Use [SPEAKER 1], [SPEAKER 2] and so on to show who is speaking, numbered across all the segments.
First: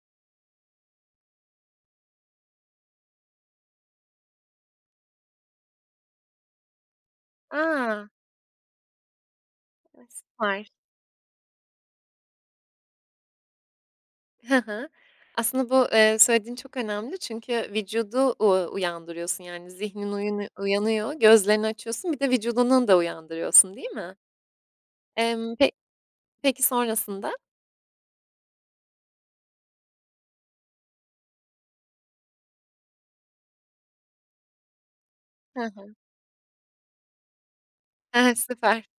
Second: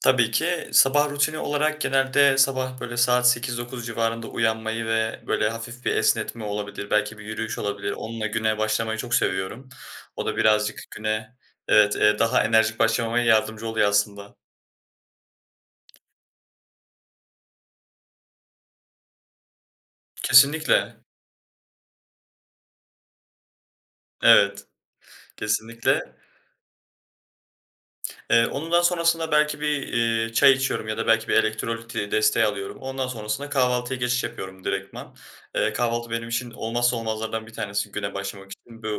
[SPEAKER 1] Tabii ki. Sabah rutini olarak genelde sabah, böyle, saat 08:00-09:00 civarında uyanmayı ve, böyle, hafif bir esnetme olabilir, belki bir yürüyüş olabilir,
[SPEAKER 2] A!
[SPEAKER 1] onunla güne başlamayı çok seviyorum.
[SPEAKER 2] E,
[SPEAKER 1] O da
[SPEAKER 2] süper.
[SPEAKER 1] birazcık güne, evet, daha enerjik başlamama yardımcı oluyor aslında.
[SPEAKER 2] Hı hı. Aslında bu, eee, söylediğin çok önemli çünkü vücudu u uyandırıyorsun. Yani, zihnin uyan
[SPEAKER 1] Kesinlikle.
[SPEAKER 2] uyanıyor, gözlerini açıyorsun, bir de vücudunun da uyandırıyorsun, değil mi?
[SPEAKER 1] Evet.
[SPEAKER 2] Emm, pe
[SPEAKER 1] Kesinlikle.
[SPEAKER 2] peki sonrasında?
[SPEAKER 1] Iıı, onun daha sonrasında belki bir, iii, çay içiyorum ya da belki bir elektrolit desteği alıyorum. Ondan sonrasında kahvaltıya geçiş yapıyorum direktman.
[SPEAKER 2] Hı
[SPEAKER 1] Eee,
[SPEAKER 2] hı.
[SPEAKER 1] kahvaltı benim için olmazsa olmazlardan bir tanesi güne başlamak için.
[SPEAKER 2] Süper.
[SPEAKER 1] Bö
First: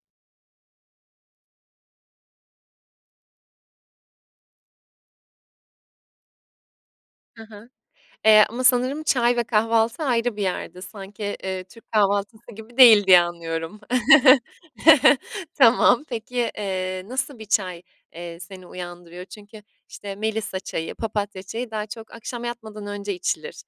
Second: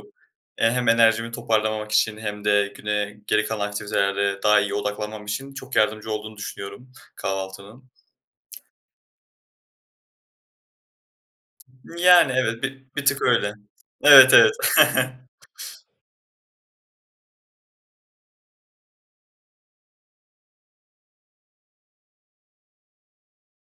[SPEAKER 1] eee, hem enerjimi toparlamak için hem de güne, geri kalan aktivitelere daha iyi odaklanmam için çok yardımcı olduğunu düşünüyorum
[SPEAKER 2] Hı hı.
[SPEAKER 1] kahvaltının.
[SPEAKER 2] Eee, ama sanırım çay ve kahvaltı ayrı bir yerde sanki, eee, türk
[SPEAKER 1] Yani,
[SPEAKER 2] kahvaltısı
[SPEAKER 1] evet
[SPEAKER 2] gibi
[SPEAKER 1] bi
[SPEAKER 2] değil
[SPEAKER 1] bir
[SPEAKER 2] diye
[SPEAKER 1] tık öyle.
[SPEAKER 2] anlıyorum.
[SPEAKER 1] Evet, evet.
[SPEAKER 2] Tamam, peki. Eee, nasıl bir çay, eee, seni uyandırıyor? Çünkü, işte, melisa çayı, papatya çayı daha çok akşam yatmadan önce içilir.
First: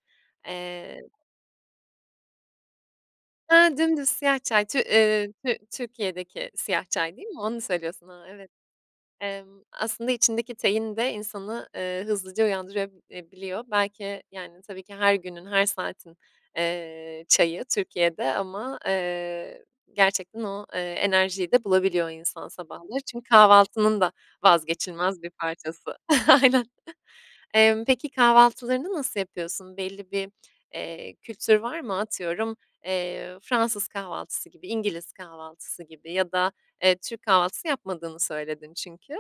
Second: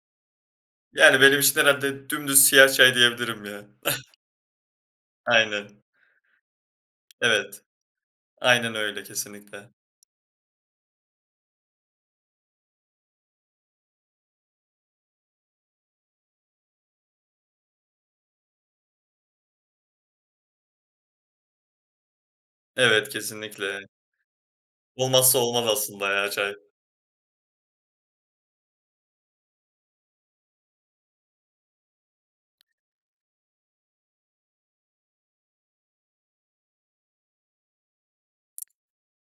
[SPEAKER 2] Eee
[SPEAKER 1] Yani, benim için herhâlde dümdüz siyah çay diyebilirim, ya.
[SPEAKER 2] Hıı, dümdüz siyah çay, Tü ,eee, Tü
[SPEAKER 1] Aynen.
[SPEAKER 2] Türkiye'deki siyah çay, değil mi? Onu
[SPEAKER 1] Evet.
[SPEAKER 2] söylüyorsun, aaa, evet.
[SPEAKER 1] Aynen öyle,
[SPEAKER 2] Emm,
[SPEAKER 1] kesinlikle.
[SPEAKER 2] aslında içindeki tein de insanı, ııı, hızlıca uyandırabiliyor. Belki, yani, tabii ki her günün, her saatin, eee, çayı Türkiye'de ama, eee, gerçekten o, eee, enerjiyi de bulabiliyor insan sabahları,
[SPEAKER 1] Evet,
[SPEAKER 2] çünkü
[SPEAKER 1] kesinlikle.
[SPEAKER 2] kahvaltının da vazgeçilmez bir
[SPEAKER 1] Olmazsa olmaz
[SPEAKER 2] parçası.
[SPEAKER 1] aslında, ya, çay.
[SPEAKER 2] Aynen. Emm, peki kahvaltılarını nasıl yapıyorsun? Belli bir, eee, kültür var mı? Atıyorum, eee, Fransız kahvaltısı gibi, İngiliz kahvaltısı gibi ya da, eee, Türk kahvaltısı yapmadığını söyledin çünkü.